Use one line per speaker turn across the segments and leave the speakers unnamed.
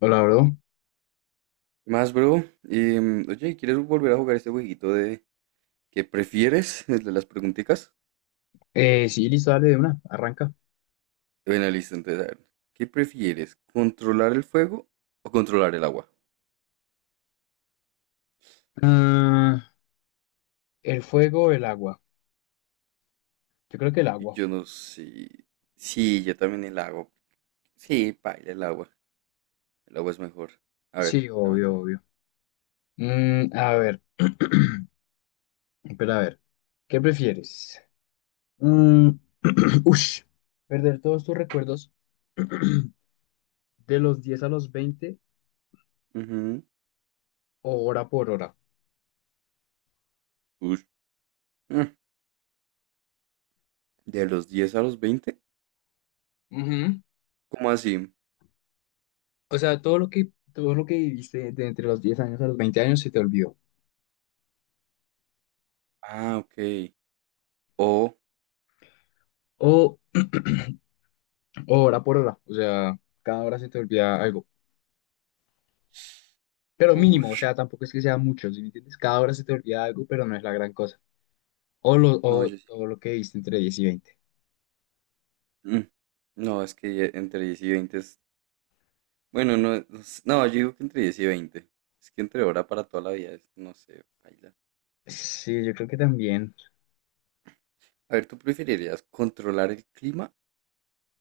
Hola, bro.
¿Qué más, bro? Y, oye, ¿quieres volver a jugar ese jueguito de qué prefieres? El de las preguntitas.
Sí, listo, dale de una, arranca.
Bueno, listo, entonces, a ver. ¿Qué prefieres? ¿Controlar el fuego o controlar el agua?
Ah, el fuego, el agua. Yo creo que el
Y
agua.
yo no sé. Sí, yo también el agua. Sí, paila, el agua. El agua es mejor. A ver,
Sí,
dame tú.
obvio, obvio. A ver, espera, a ver. ¿Qué prefieres? Mm, ush, ¿perder todos tus recuerdos de los 10 a los 20
Ujú.
o hora por hora?
Ush. Mm, ¿De los 10 a los 20?
Ujú.
¿Cómo así?
O sea, todo lo que viviste de entre los 10 años a los 20 años se te olvidó.
Ah, ok. O.
O, o hora por hora. O sea, cada hora se te olvida algo, pero mínimo,
Uff.
o sea, tampoco es que sea mucho, ¿sí me entiendes? Cada hora se te olvida algo, pero no es la gran cosa.
No, yo sí.
O lo que viste entre 10 y 20.
Mm. No, es que ya entre 10 y 20. Bueno, no, no, no, yo digo que entre 10 y veinte. Es que entre hora para toda la vida es, no sé, baila.
Sí, yo creo que también
A ver, ¿tú preferirías controlar el clima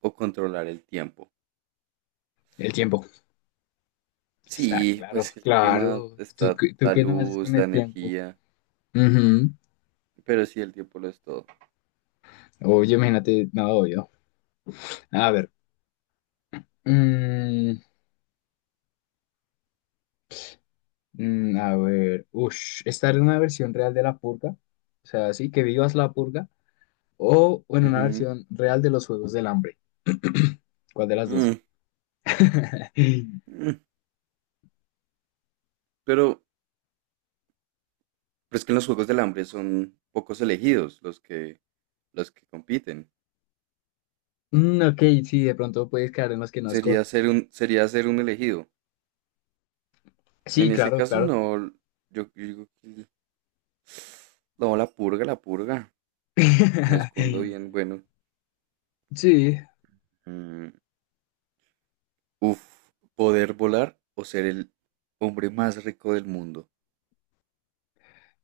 o controlar el tiempo?
el tiempo. Está
Sí,
claro,
pues que el clima
claro.
está
¿Tú
la
qué no haces
luz,
con
la
el tiempo?
energía,
Ujú.
pero sí, el tiempo lo es todo.
Oye, imagínate, no, obvio. A ver. mm, a ver. Ush, estar en una versión real de la purga. O sea, sí, que vivas la purga. O en una
Ujú.
versión real de los Juegos del Hambre. ¿Cuál de las dos?
Mm, mm. Pero, pero es que en los Juegos del Hambre son pocos elegidos los que compiten.
Ok, sí, de pronto puedes caer en los que no
Sería
escogen.
ser un, sería ser un elegido.
Sí,
En ese
claro,
caso,
claro.
no, yo digo que no, la purga, la purga. Me escondo bien, bueno.
Sí,
mm, Uf, poder volar o ser el hombre más rico del mundo.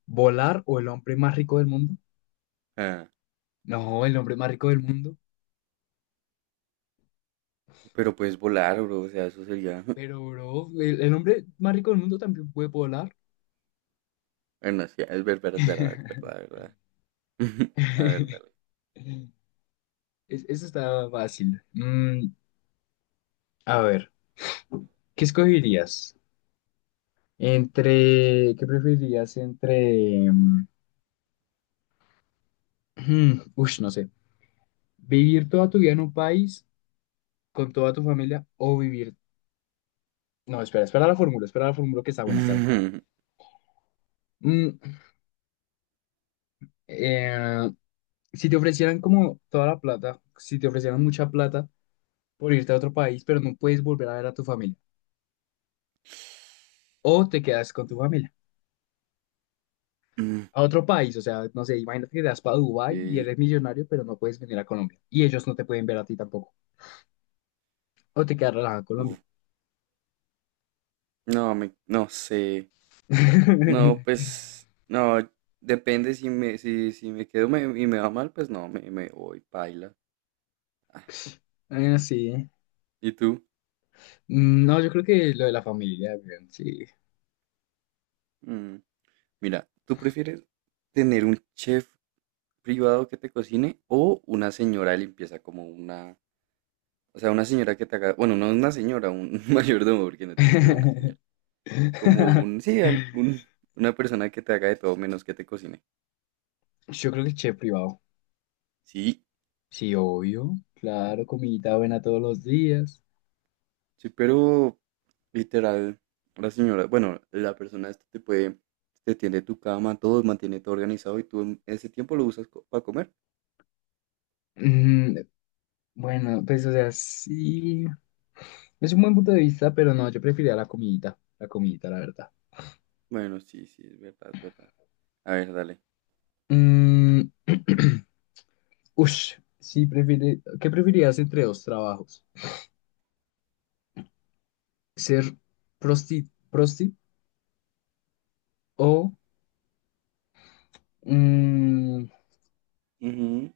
volar o el hombre más rico del mundo.
Ah,
No, el hombre más rico del mundo.
pero puedes volar, bro, o sea, eso sería.
Pero, bro, el hombre más rico del mundo también puede volar.
Bueno, sí, es verdad, es verdad, es verdad, es verdad. A ver, dale.
Eso está fácil. A ver, ¿qué escogerías? ¿Qué preferirías entre, no sé, vivir toda tu vida en un país con toda tu familia o vivir No, espera, espera la fórmula que está buena, está buena. Mm, eh, si te ofrecieran como toda la plata, si te ofrecieran mucha plata por irte a otro país, pero no puedes volver a ver a tu familia, o te quedas con tu familia
Mm,
a otro país, o sea, no sé, imagínate que te vas para Dubái y
ok,
eres millonario, pero no puedes venir a Colombia, y ellos no te pueden ver a ti tampoco, o te quedas relajado en Colombia.
uf, no, no sé. No, pues, no, depende si me quedo y me va mal, pues no, me voy, paila. Ah,
Sí.
¿y tú?
No, yo creo que lo de la familia, weón, sí.
Mm. Mira, ¿tú prefieres tener un chef privado que te cocine o una señora de limpieza o sea, una señora que te haga, bueno, no una señora, un mayordomo, porque no tiene que ser una señora, sí, una persona que te haga de todo menos que te cocine.
Yo creo que chef privado.
Sí,
Sí, obvio, claro, comidita buena todos los días.
sí, pero literal, la señora, bueno, la persona esta te tiende tu cama, todo, mantiene todo organizado y tú en ese tiempo lo usas para comer.
Mm, bueno, pues o sea, sí, es un buen punto de vista, pero no, yo preferiría la comidita, la comidita, la verdad.
Bueno, sí, sí, es verdad, es verdad. A ver, dale.
Mm, ush, sí, ¿qué preferirías entre dos trabajos? ¿Ser prosti o... mm,
Ujú.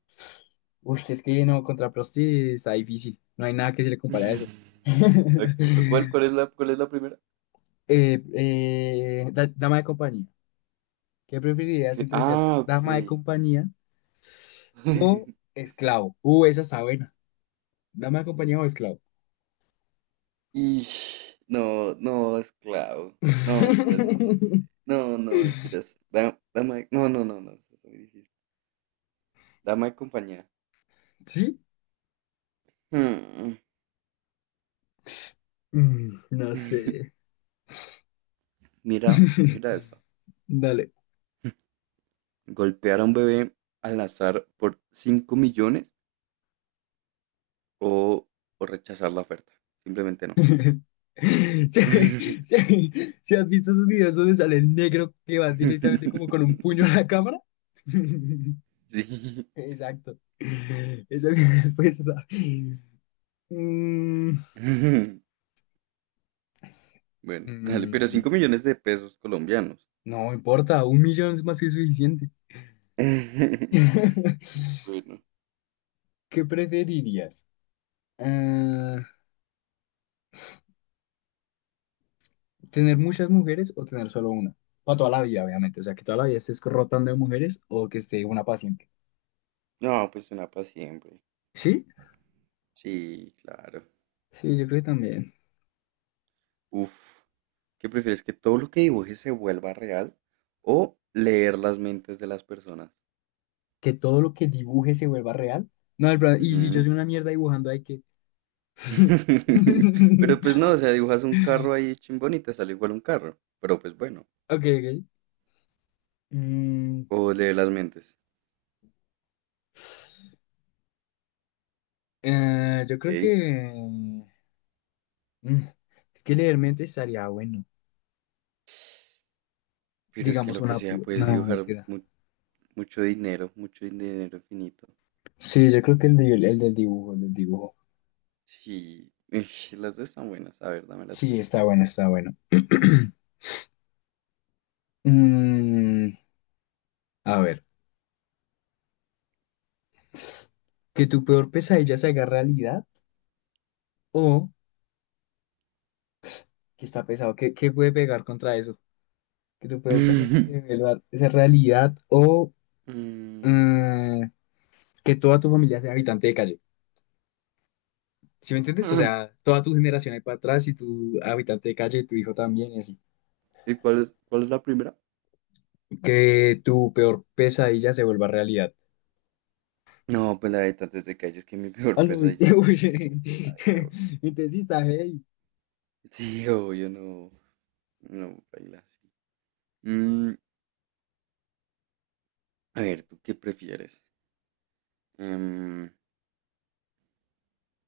ush, es que no, contra prosti está difícil, no hay nada que se le compare a eso.
Ok, ¿Cuál, cuál es la, cuál es la primera?
Dama de compañía. ¿Qué preferirías entre ser
Ah,
dama de
ok.
compañía o esclavo? Esa está buena. ¿Dama de compañía o esclavo?
Y no, no, esclavo. No, mentiras, no, no. No, no, mentiras. Dama, no, no, no, no, eso está muy difícil. Dama de compañía.
¿Sí?
Hmm.
No sé.
Mira, mira eso.
Dale.
Golpear a un bebé al azar por 5 millones o, o rechazar la oferta. Simplemente no.
Si, si- si has visto esos videos donde sale el negro que va directamente como con un puño a la cámara.
Sí.
Exacto. Esa es mi respuesta. Mm,
Bueno, dale, pero 5
mm,
millones de pesos colombianos.
no importa, 1 millón es más que suficiente.
Bueno,
¿Qué preferirías? Ah, ¿Tener muchas mujeres o tener solo una? Para toda la vida, obviamente. O sea, que toda la vida estés rotando de mujeres o que esté una para siempre.
no, pues una para siempre.
¿Sí?
Sí, claro.
Sí, yo creo que también.
Uf, ¿qué prefieres? ¿Que todo lo que dibujes se vuelva real o leer las mentes de las personas?
Que todo lo que dibuje se vuelva real. Y si yo
Ujú.
soy una mierda dibujando, hay que...
Pero pues no, o sea, dibujas un carro ahí chimbón y te sale igual un carro. Pero pues bueno,
Ok, ok. Mm,
o leer las mentes.
yo creo
Ey,
que... mm, es que leer mente estaría bueno.
pero es que lo que sea,
No,
puedes dibujar
mentira.
mucho dinero infinito.
Sí, yo creo que el, de el del dibujo, el del dibujo.
Sí, las dos están buenas. A ver, dame la
Sí,
tuya.
está bueno, está bueno. Mm, a ver, que tu peor pesadilla se haga realidad o que está pesado, ¿qué puede pegar contra eso? Que tu peor pesadilla se vuelva esa realidad o mm, que toda tu familia sea habitante de calle. ¿Sí me entiendes? O sea, toda tu generación ahí para atrás y tu habitante de calle y tu hijo también y así.
¿Y cuál es la primera?
Que tu peor pesadilla se vuelva realidad.
No, pues la de tantas de calles que mi
Ah,
peor
no, uy,
pesadilla es
uy,
paila, bro.
Entonces, sí está, hey.
Sí, obvio, no. No, paila, sí. Mm, a ver, ¿tú qué prefieres? Em,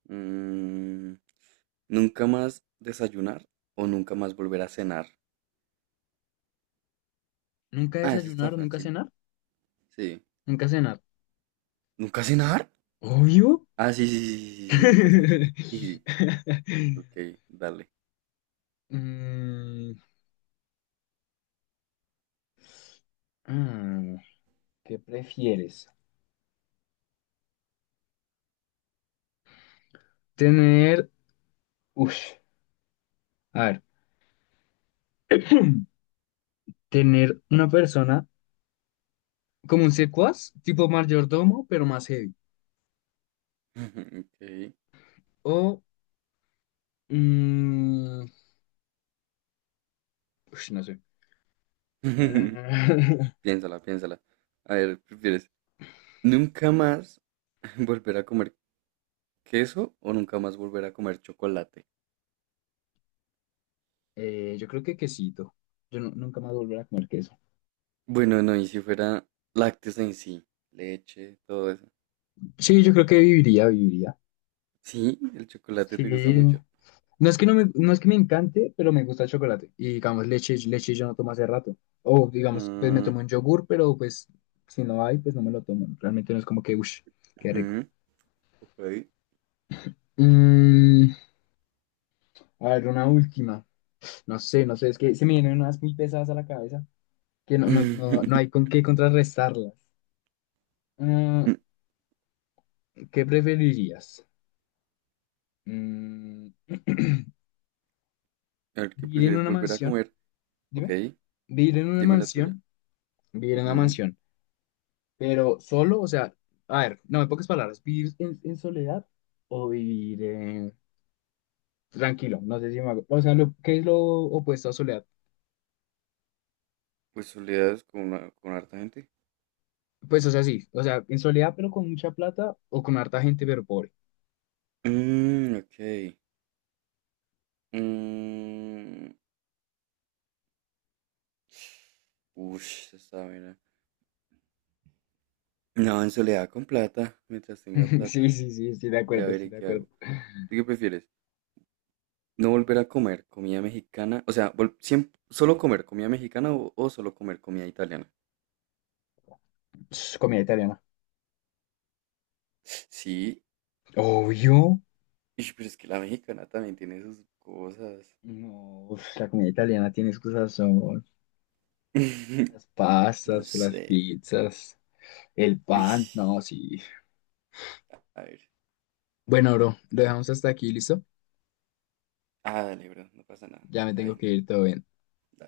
mm, ¿Nunca más desayunar o nunca más volver a cenar?
¿Nunca
Ah, eso está
desayunar, nunca
fácil.
cenar?
Sí.
Nunca cenar.
¿Nunca cenar?
Obvio.
Ah, sí, sí, sí, sí, sí, nunca cenar. Sí, sí, sí. Ok, dale.
Mm, ah, ¿qué prefieres? Tener, uff, a ver, tener una persona como un secuaz, tipo mayordomo, pero más heavy.
Ok.
O, mm, ush, no sé.
Piénsala, piénsala. A ver, ¿prefieres nunca más volver a comer queso o nunca más volver a comer chocolate?
Yo creo que quesito. Nunca más volveré a comer queso.
Bueno, no, y si fuera lácteos en sí, leche, todo eso.
Sí, yo creo que viviría, viviría.
Sí, el chocolate
Sí,
te gusta mucho.
No es que me encante, pero me gusta el chocolate. Y digamos, leche, leche yo no tomo hace rato. O digamos, pues me
Mm,
tomo un yogur, pero pues si no hay, pues no me lo tomo. Realmente no es como que, uff, qué rico.
ujú, ok.
Mm, a ver, una última. No sé, no sé, es que se me vienen unas muy pesadas a la cabeza que no hay con qué contrarrestarlas. Ah,
Mm,
¿Qué preferirías? Mm,
A ver, ¿qué
¿Vivir en
prefieres
una
volver a
mansión?
comer? Ok,
Dime. ¿Vivir en una
dime la tuya.
mansión? Vivir en una
Ujú.
mansión Pero solo, o sea, a ver, no, en pocas palabras, vivir en soledad o vivir tranquilo, no sé si me hago- O sea, lo, ¿qué es lo opuesto a soledad?
Pues soledades con harta gente.
Pues, o sea, sí, o sea, en soledad pero con mucha plata o con harta gente pero pobre.
Ok. Mm, ush, esa está buena. No, en soledad con plata, mientras tenga
Sí,
plata.
sí, sí, estoy de
Ya
acuerdo, estoy
veré
de
qué hago.
acuerdo.
¿Tú qué prefieres? ¿No volver a comer comida mexicana? O sea, siempre, solo comer comida mexicana o solo comer comida italiana.
Ps, comida italiana.
Sí,
Obvio.
ish, pero es que la mexicana también tiene sus cosas.
No, uf, la comida italiana tiene sus son Las
No
pastas, las
sé.
pizzas, el
Uy,
pan, no, sí.
a ver.
Bueno, bro, lo dejamos hasta aquí, ¿listo?
Ah, dale, bro, no pasa nada.
Ya me
Está
tengo que
bien.
ir, todo bien.